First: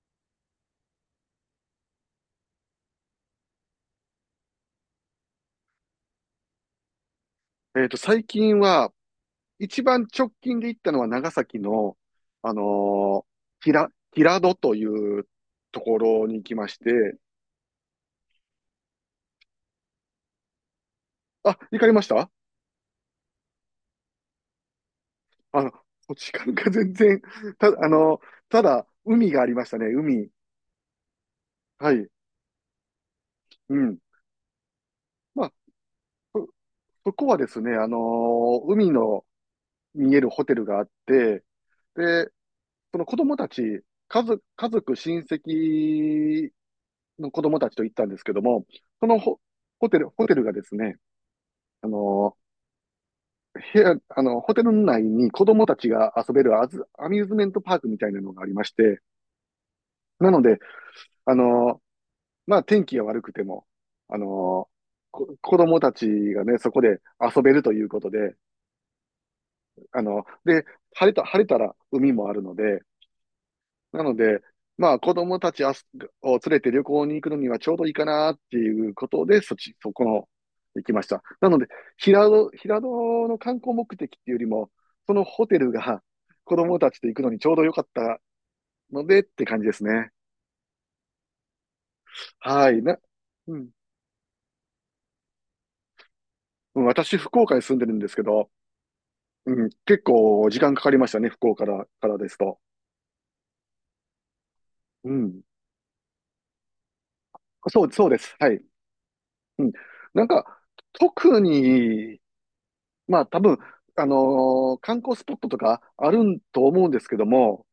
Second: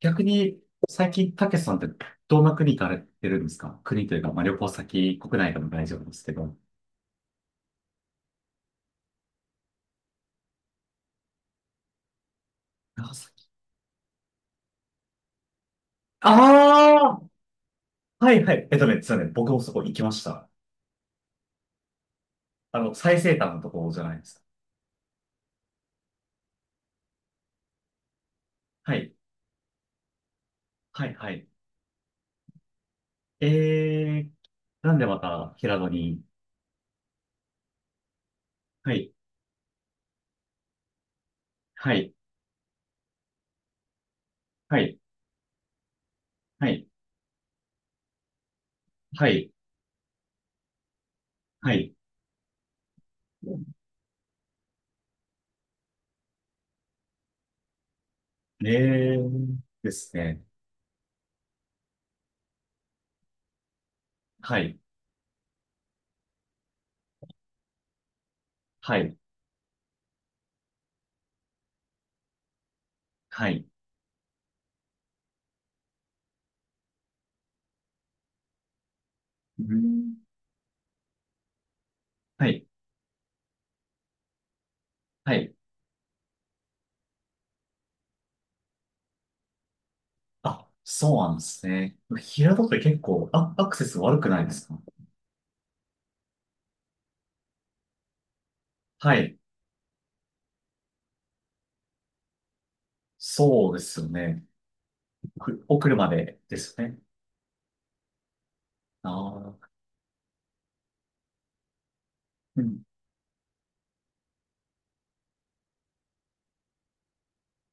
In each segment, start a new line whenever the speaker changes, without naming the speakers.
逆に、最近、たけしさんってどんな国行かれてるんですか？国というか、まあ、旅行先、国内でも大丈夫ですけど。
最近は、一番直近で行ったのは長崎の、あの
長崎。
平戸というところに行きまして、
ああ、はいはい。実はね、僕もそこ行きました。
あ、行かれました？
最西端のところじゃないですか？
あの、時間が全然、た、あのただ、
はい。
海がありましたね、海。
はいはい。
はい。
え
うん。
ー、なんでま
まあ、
た平戸に？
そ、そこはですね、海
はい。
の見えるホテルがあって、
はい。
で、その子供たち、家族、家
は
族、
い。
親戚
はい。
の子供たちと行ったんですけども、その
は
ホ、
い。
ホテル、ホテルがですね、
は
あ
い。
の、部屋、あの、ホテル内に子供たちが遊べるアミューズメントパークみたいなのがありまして、
えー、です
なの
ね。
で、あの、まあ、天気が悪くても、あ
は
の、
い。
子供たちがね、そこで遊べるということで、
はい。
で、晴れたら海もあるので、
はい。
なので、まあ子供たちあすを連れて旅行に行くのにはちょうどいいかなっていうことで、そっ
う
ち、そこ
ん。
の、行きました。なので、平
は
戸、
い。
平戸の観光目的っていうよりも、その
は
ホ
い。
テルが子供たちと行くのにちょうど良かったのでって感じですね。
あ、そうなんですね。平戸っ
は
て
い。
結構、あ、
う
ア
ん。
クセス悪くないですか？
うん、私、福岡に住んでるんですけど、
はい。
うん、結構時間かかりましたね、福岡からですと。
そうですよね。
うん。
お車でですよね。
そう、そうです。はい。
あ
う
あ、
ん。なんか、特に
うん。
まあ多分、観光スポットとかあるんと思うんですけども、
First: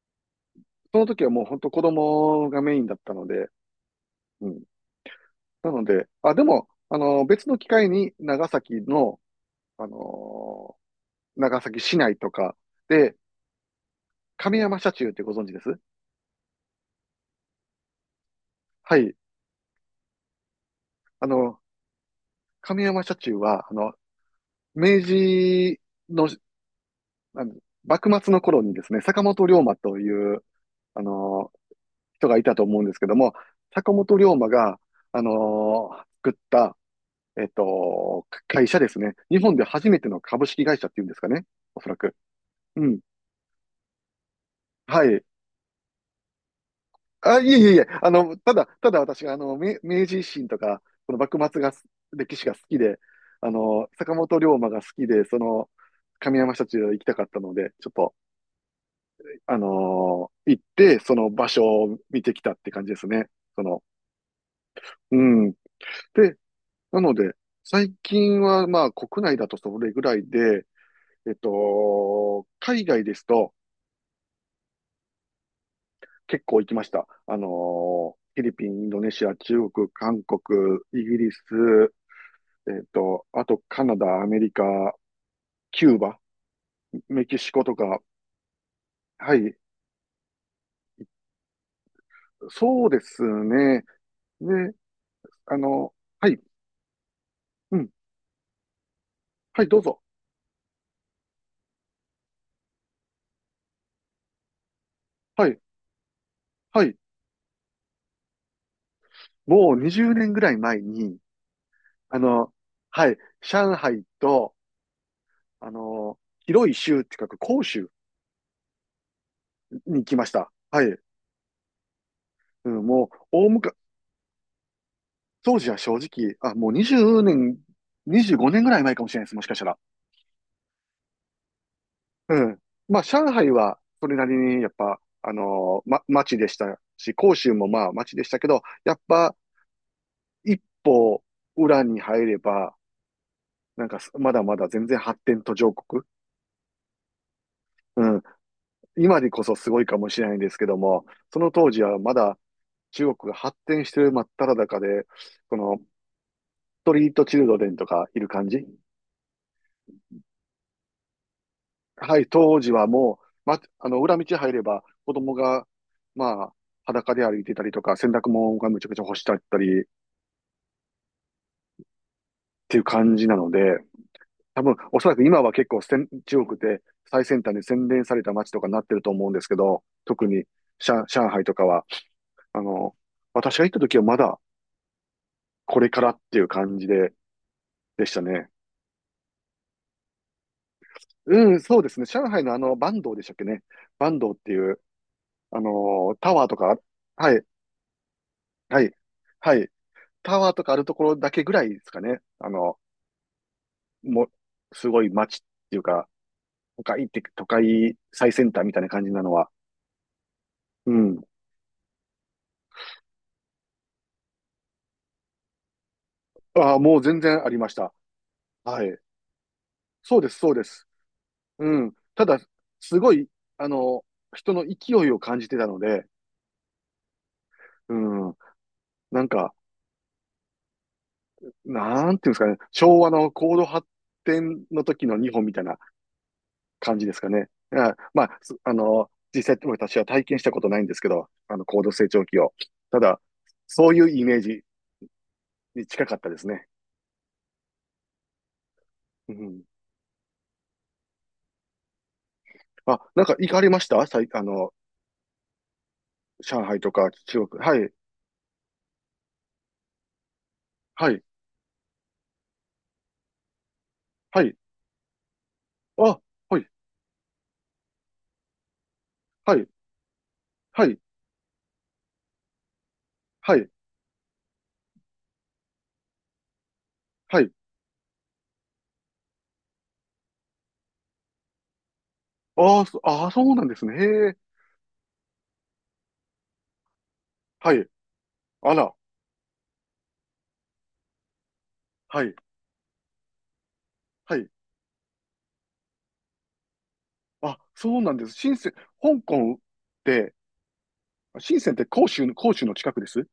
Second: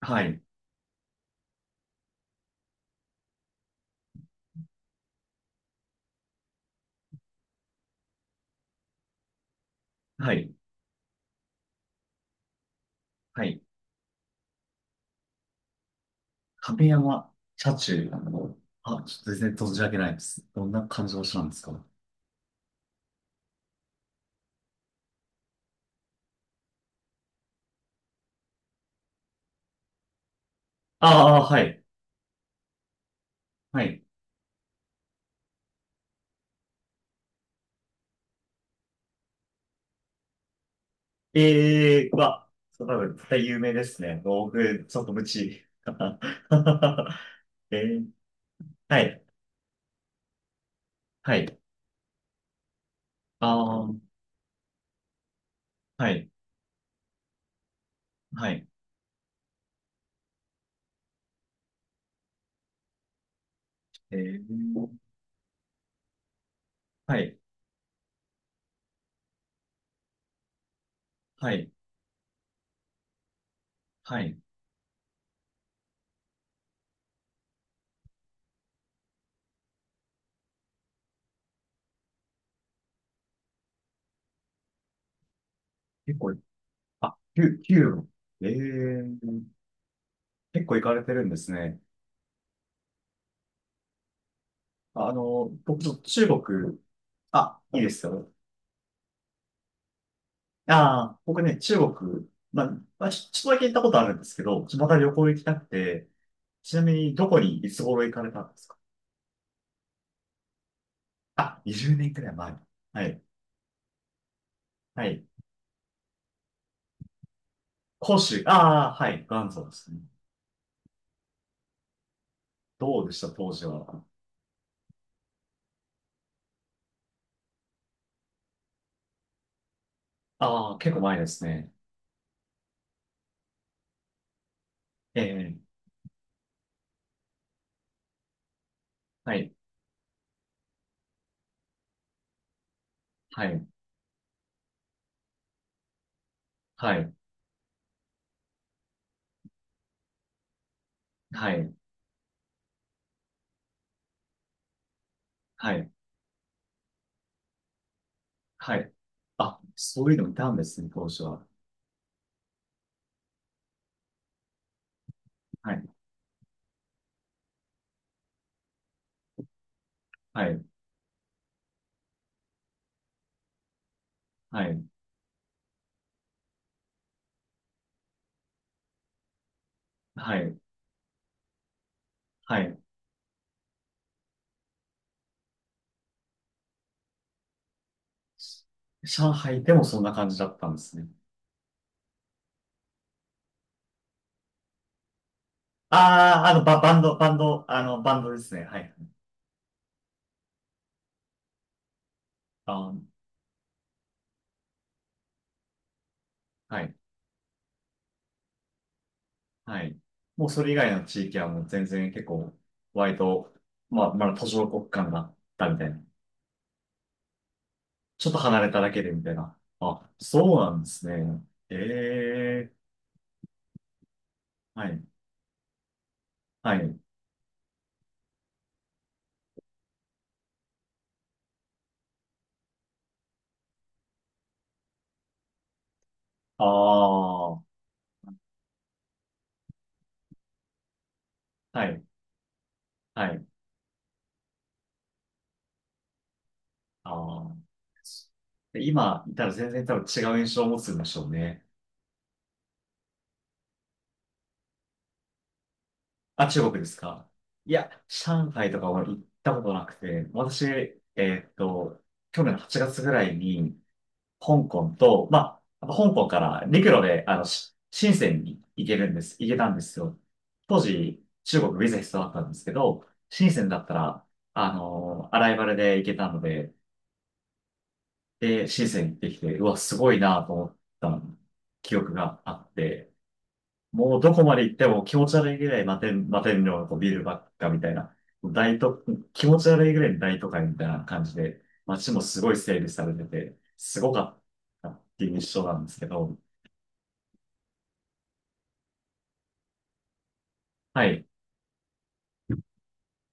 はい。
その時はもう本当子供がメインだったので。うん。なので、あ、でも、別の機会に長崎の、あ
はい。
の長崎市内とかで、
はい。
亀山社中ってご存知です？
亀山車中、
は
あ、
い。
ちょっと全然存じ上げないです。どんな感じの
あ
車なんで
の、
すか？
亀山社中は、明治の、あの幕末の頃にですね、坂本龍馬という、あ
ああ、
の
はい。
人がいたと思うんですけども、
は
坂
い。
本龍馬が、作った、会社ですね。日本で初めての株式会社っていうんですかね。おそら
ええ
く。
ー、そ
う
う、多
ん。
分絶対有名ですね。道具、ちょ
は
っと無
い。
知。
あ、いえいえ
え
いえ、
ー、
ただ
はい。
私が、明治維新とか、その
は
幕
い。
末が、歴史が好きで、
ああ、
坂本龍馬が好きで、その、
はい。
上山社中行きたかったので、ちょっと、
はい。
あの行って、その場所を見てきたって感じですね。その、
えー
うん。で、なの
は
で、
い、
最近はまあ国内だとそれぐらいで、
はい、
海外ですと
はい。
結構行きました。フィリピン、インドネシア、中国、韓国、イギリス、あとカナダ、アメリカ、キュー
結
バ、
構、あ、
メキシ
九
コとか、
九ええ
は
ー、
い、
結構行かれてるんですね。
そうですね。で、あ
僕ちょ
の、
っと中
はい、
国、あ、
う
いい
ん、
ですよ。
はい、どうぞ。
ああ、僕ね、中国、まあ、まあ、ちょっとだけ行ったことあるんですけど、また旅行行き
は
た
い、
くて。ちな
は
み
い、
にどこにいつ頃行かれたんですか？
もう20年ぐらい前に、
あ、20年
あ
くらい
の、
前。は
はい、
い、
上海と、
はい。
あの、広い州って書く広州
広州、ああ、はい、元祖ですね。
に来ました。はい。うん、
ど
も
う
う、
でした、
大
当時
昔、
は？
当時は正直、あ、もう20年、25年ぐらい前かもしれないです、もしかしたら。
ああ、結構前ですね。
うん。まあ、上海は、それなりに、やっぱ、
ええ、
町でしたし、広州もまあ、町でしたけど、やっ
は
ぱ、
い、
一歩、裏に入れば、
はい、
なんか、まだまだ全然発展途上国。
はい、
うん。今でこそすごいかもしれないんですけども、そ
は
の当
い、
時はまだ中国が発展してる真っ只中で、そ
は
の、
い。
ストリートチルドレンとかいる感じ。
はい。あ、そういうのいたんですね、当初は。
はい、当時はもう、ま、あの、裏道入れば子供が、
はい、
まあ、裸で歩いてたりとか、洗濯物がむちゃくちゃ干してあったりっ
はい、
ていう感じなので、
は
多分、
い、
おそらく今は結構中国で最先端に洗練された街とかになってると思うんですけど、特
は
に
い、
上海とかは、
は
あ
い。
の、私が行った時はまだこれからっていう感じで、でしたね。
上海でもそんな感じだったんですね。
うん、そうですね。上海のバンドでしたっけね。バンドっていう、タ
あ
ワ
あ、
ーとか、はい、
バンドですね。は
はい。
い。
はい。タワーとかあるところだけぐらいですかね。
あー、
もう、すごい街っていうか、
はい、
都会最先端みたいな感じなのは。
はい。もうそれ以外
う
の
ん。
地域はもう全然結構、割と、まあ、まだ途上国間だったみたいな。
ああ、もう全然ありました。
ちょっと離れた
は
だ
い。
けでみたいな。あ、
そうです、そう
そう
で
なん
す。
ですね。え
うん。ただ、
え、
すごい、あの、人の勢
はい、
いを感じてたので。
はい。
うん。なんか、なんていうんですかね。昭和の高度発展の時の日本みたいな
あ
感じですかね。
あ、は
あ、まあ、すあの、実際私は体験したことないんですけど、高度
い、
成長期を。ただ、
はい。
そういうイメージに近かったですね。
ああ。で今
う
いたら
ん。
全然多分違う印象を持つんでしょうね。
あ、なんか行かれました？さい、あの、
あ、中
上
国
海
で
と
す
か
か？
中国。
い
は
や、
い、
上海とかは行ったことなくて、私、
はい、
去年の8月ぐらいに、
はい。
香港と、まあ、香
あ、
港か
は
ら
い、
陸路で、深センに行
は
け
い、
たんですよ。当
はい、
時、中国ビザ必要だったんですけど、深
は
セン
い、
だったら、アライバルで行けたので、
はい。
で、シーズン行ってきて、うわ、すごいなと思った記憶があっ
ああ、そ
て、
あー、そうなんですね。
もう
へ
ど
え。
こまで行っても気持ち悪いぐらい摩天楼のビルばっか
は
み
い。
たいな、
あ
大
ら、
都、気持ち悪いぐらいの大都会みたいな感じで、街も
はい、
すごい整備されてて、すごか
は
っ
い。
たっていう印象なんですけど、
あ、そうなんです。深セン、香港って、
はい。
深センって広州の近くです。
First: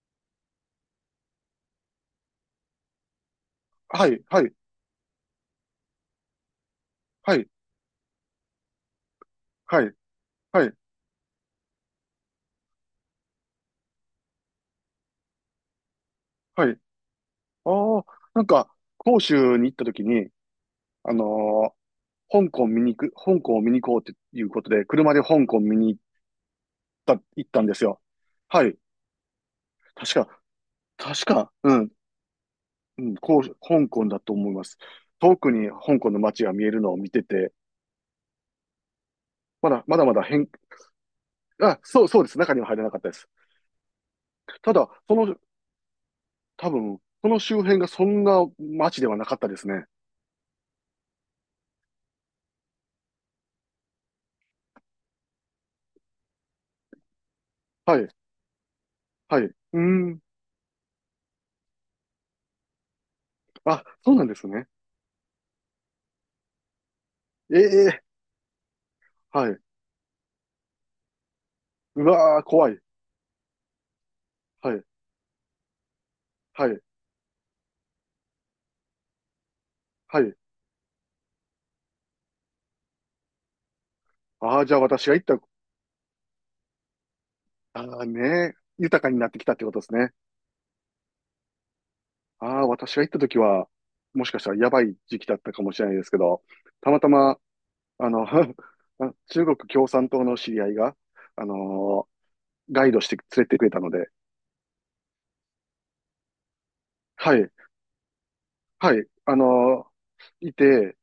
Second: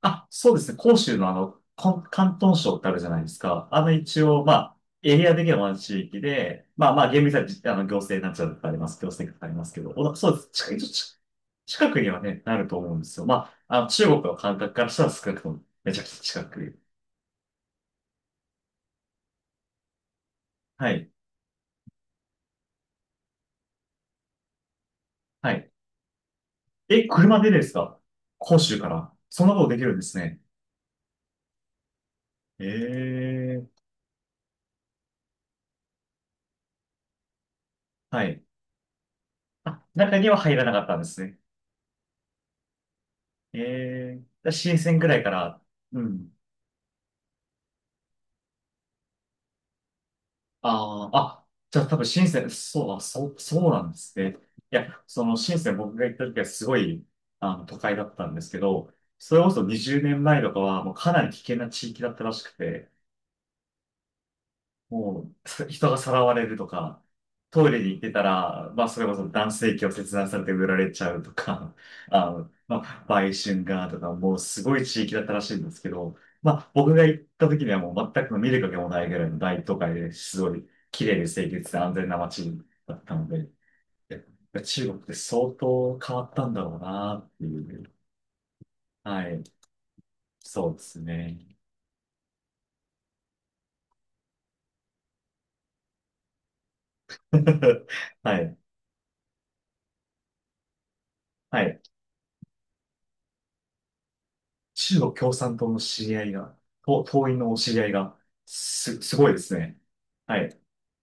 あ、そうですね。広州の広東省ってあるじゃないですか。
は
一
い、は
応、ま
い、
あ、エリア的には同じ地域で、まあまあ、厳密
は
には
い、
じあの行政なんちゃらとかあります。行政とかありますけ
は
ど、
い、
そうです。
は
近
い。
い、一応ち近くにはね、なると思うんですよ。まあ、中国の感覚からしたら少なくとも、めちゃくちゃ近
はい。
く。
ああ、なんか、広州に行った時に、
はい。
あのー香港を見に行こうっていうことで、車で香
は
港
い。
見に行っ
え、
た、
車
行っ
で
た
で
ん
す
です
か？
よ。
広
はい。
州から。そんなことできるんで
確
すね。
か、確か、うん、うん、
ええ、
香港だと思います。遠くに香港の街が見えるのを見てて、
はい。あ、
まだま
中
だ。
には入らなかったんですね。
あ、そう、そうです。中には入れなかったです。
ええ
た
新だから深
だ、
センぐ
そ
らいか
の、
ら、うん。
多分、その周辺がそんな街ではなかったですね。
ああ、あ、じゃあ多分深セン、そう、あ、そう、そうなんですね。いや、その深セン僕が行った時はすごい、都会
は
だ
い、
ったんですけど、そ
は
れ
い。
こ
う
そ
ー
20
ん。
年前とかはもうかなり危険な地域だったらしくて、
あ、そうなんですね。
もう、人がさらわれるとか、トイレに
え
行っ
え、
てたら、まあ、それこそ
は
男
い。
性器を切断されて売られちゃうとか、
う わー、怖い。
まあ、売春がとか、もうす
は
ご
い、
い地域だったらしいんですけど、ま
は
あ、
い、
僕が行った時にはもう全く見る影もないぐらいの大都会で
はい。
すごい綺麗で清潔で安全な街だったので、やっ
あ
ぱ
あ、じゃあ
中国っ
私
て
が行った、
相当変わったんだろうなってい
あ
う。
あね、豊かにな
は
ってき
い。
たってことですね。
そうですね。
ああ、私が行った時は、もしかしたらやばい時期だったかもしれないですけど、たまたま、あの、
はい。
中国共産党の知り合いが、あの
はい。
ガイドして連れてくれたので、
中国共産党の知り合いが、党
は
員
い、
のお知り合いが、
はい、
すごいですね。は
い
い、
て、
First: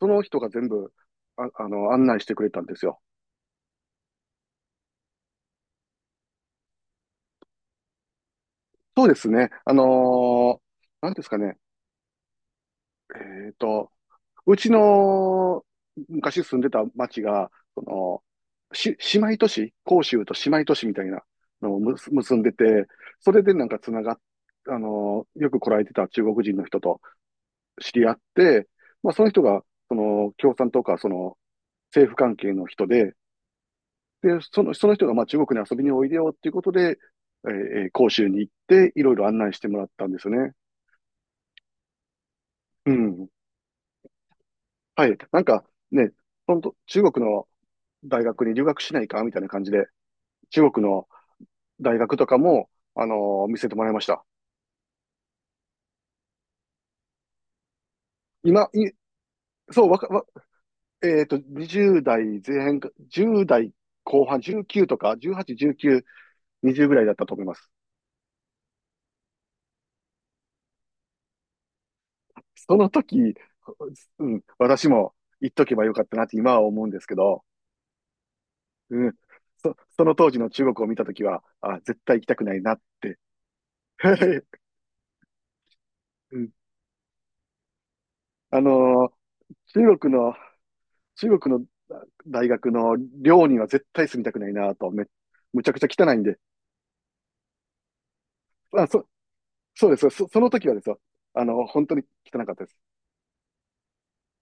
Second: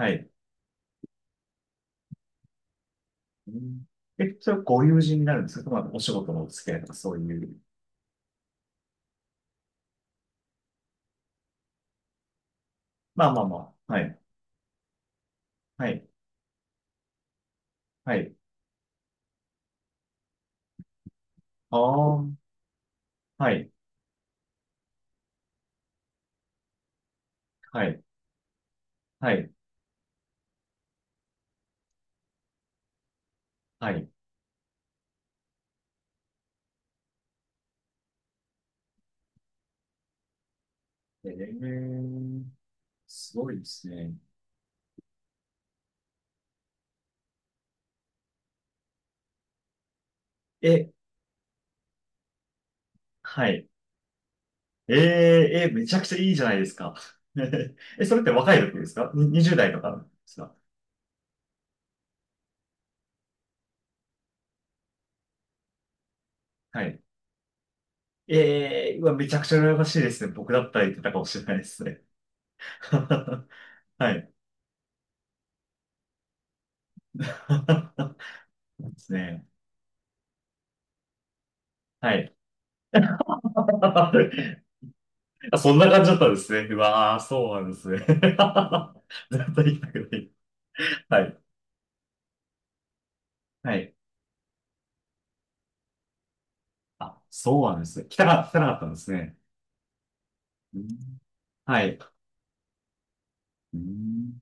その
い。
人が全部、案内してくれたんですよ。
うん、え、それはご友人になるんですか？まあ、お仕事のお付き合いとかそういう。
そうですね、ーなんですかね、
まあまあ
えっ
ま
と、
あ、はい、
うちの
はい、
昔住んでた町が、そ
は
の、
い。
姉妹都市、甲州と姉妹都市みたいなの
あ
を
あ、
結んでて、それ
は
でなん
い、
かつながっ、あの、よく来られてた中国人の人と
は
知
い、
り合って、まあその
は
人
い、
が、その、共産党か、その、政府関係の人で、
はい。
で、その人がまあ中国に遊びにおいでよっていうことで、えー甲州に行って、いろいろ案内してもらったんですよね。
えー、
うん。
すごいですね。
はい。なんかね、本当中国の大学に留学しないかみたいな感じで、中国
え、
の大学とかも、あの
は
見
い。
せてもらいました。
えー、めちゃくちゃいいじゃないですか。え、それって若い
今、
時で
い、
すかに ?20代と
そう、
か
わ
で
か、わ、
すか？
20代前半か、10代後半、19とか、18、19、
は
20ぐ
い。
らいだったと思います。
ええー、うわ、めちゃくちゃ羨ましいですね。僕だったら言ってたかもしれないですね。
その 時、
は
う
い。
ん、私も言っとけばよかったなって今は思うんですけど、
で
う
す
ん、
ね。
その当時の中国を見た時は、あ、絶
は
対行き
い。
たくないなって。
あ、そんな感じだったん
う
で
ん、
すね。うわー、そうなんですね。絶対
あのー
行きた
中
く
国の
ない。は
中
い。
国の大学の寮には
は
絶
い。
対住みたくないなと、むちゃくちゃ汚いんで。
あ、そうなんですね。来たかった
あ、
んですね。
そうです。その時は
う
で
ん、
すよ。
は
本当
い。
に汚かったです。
うん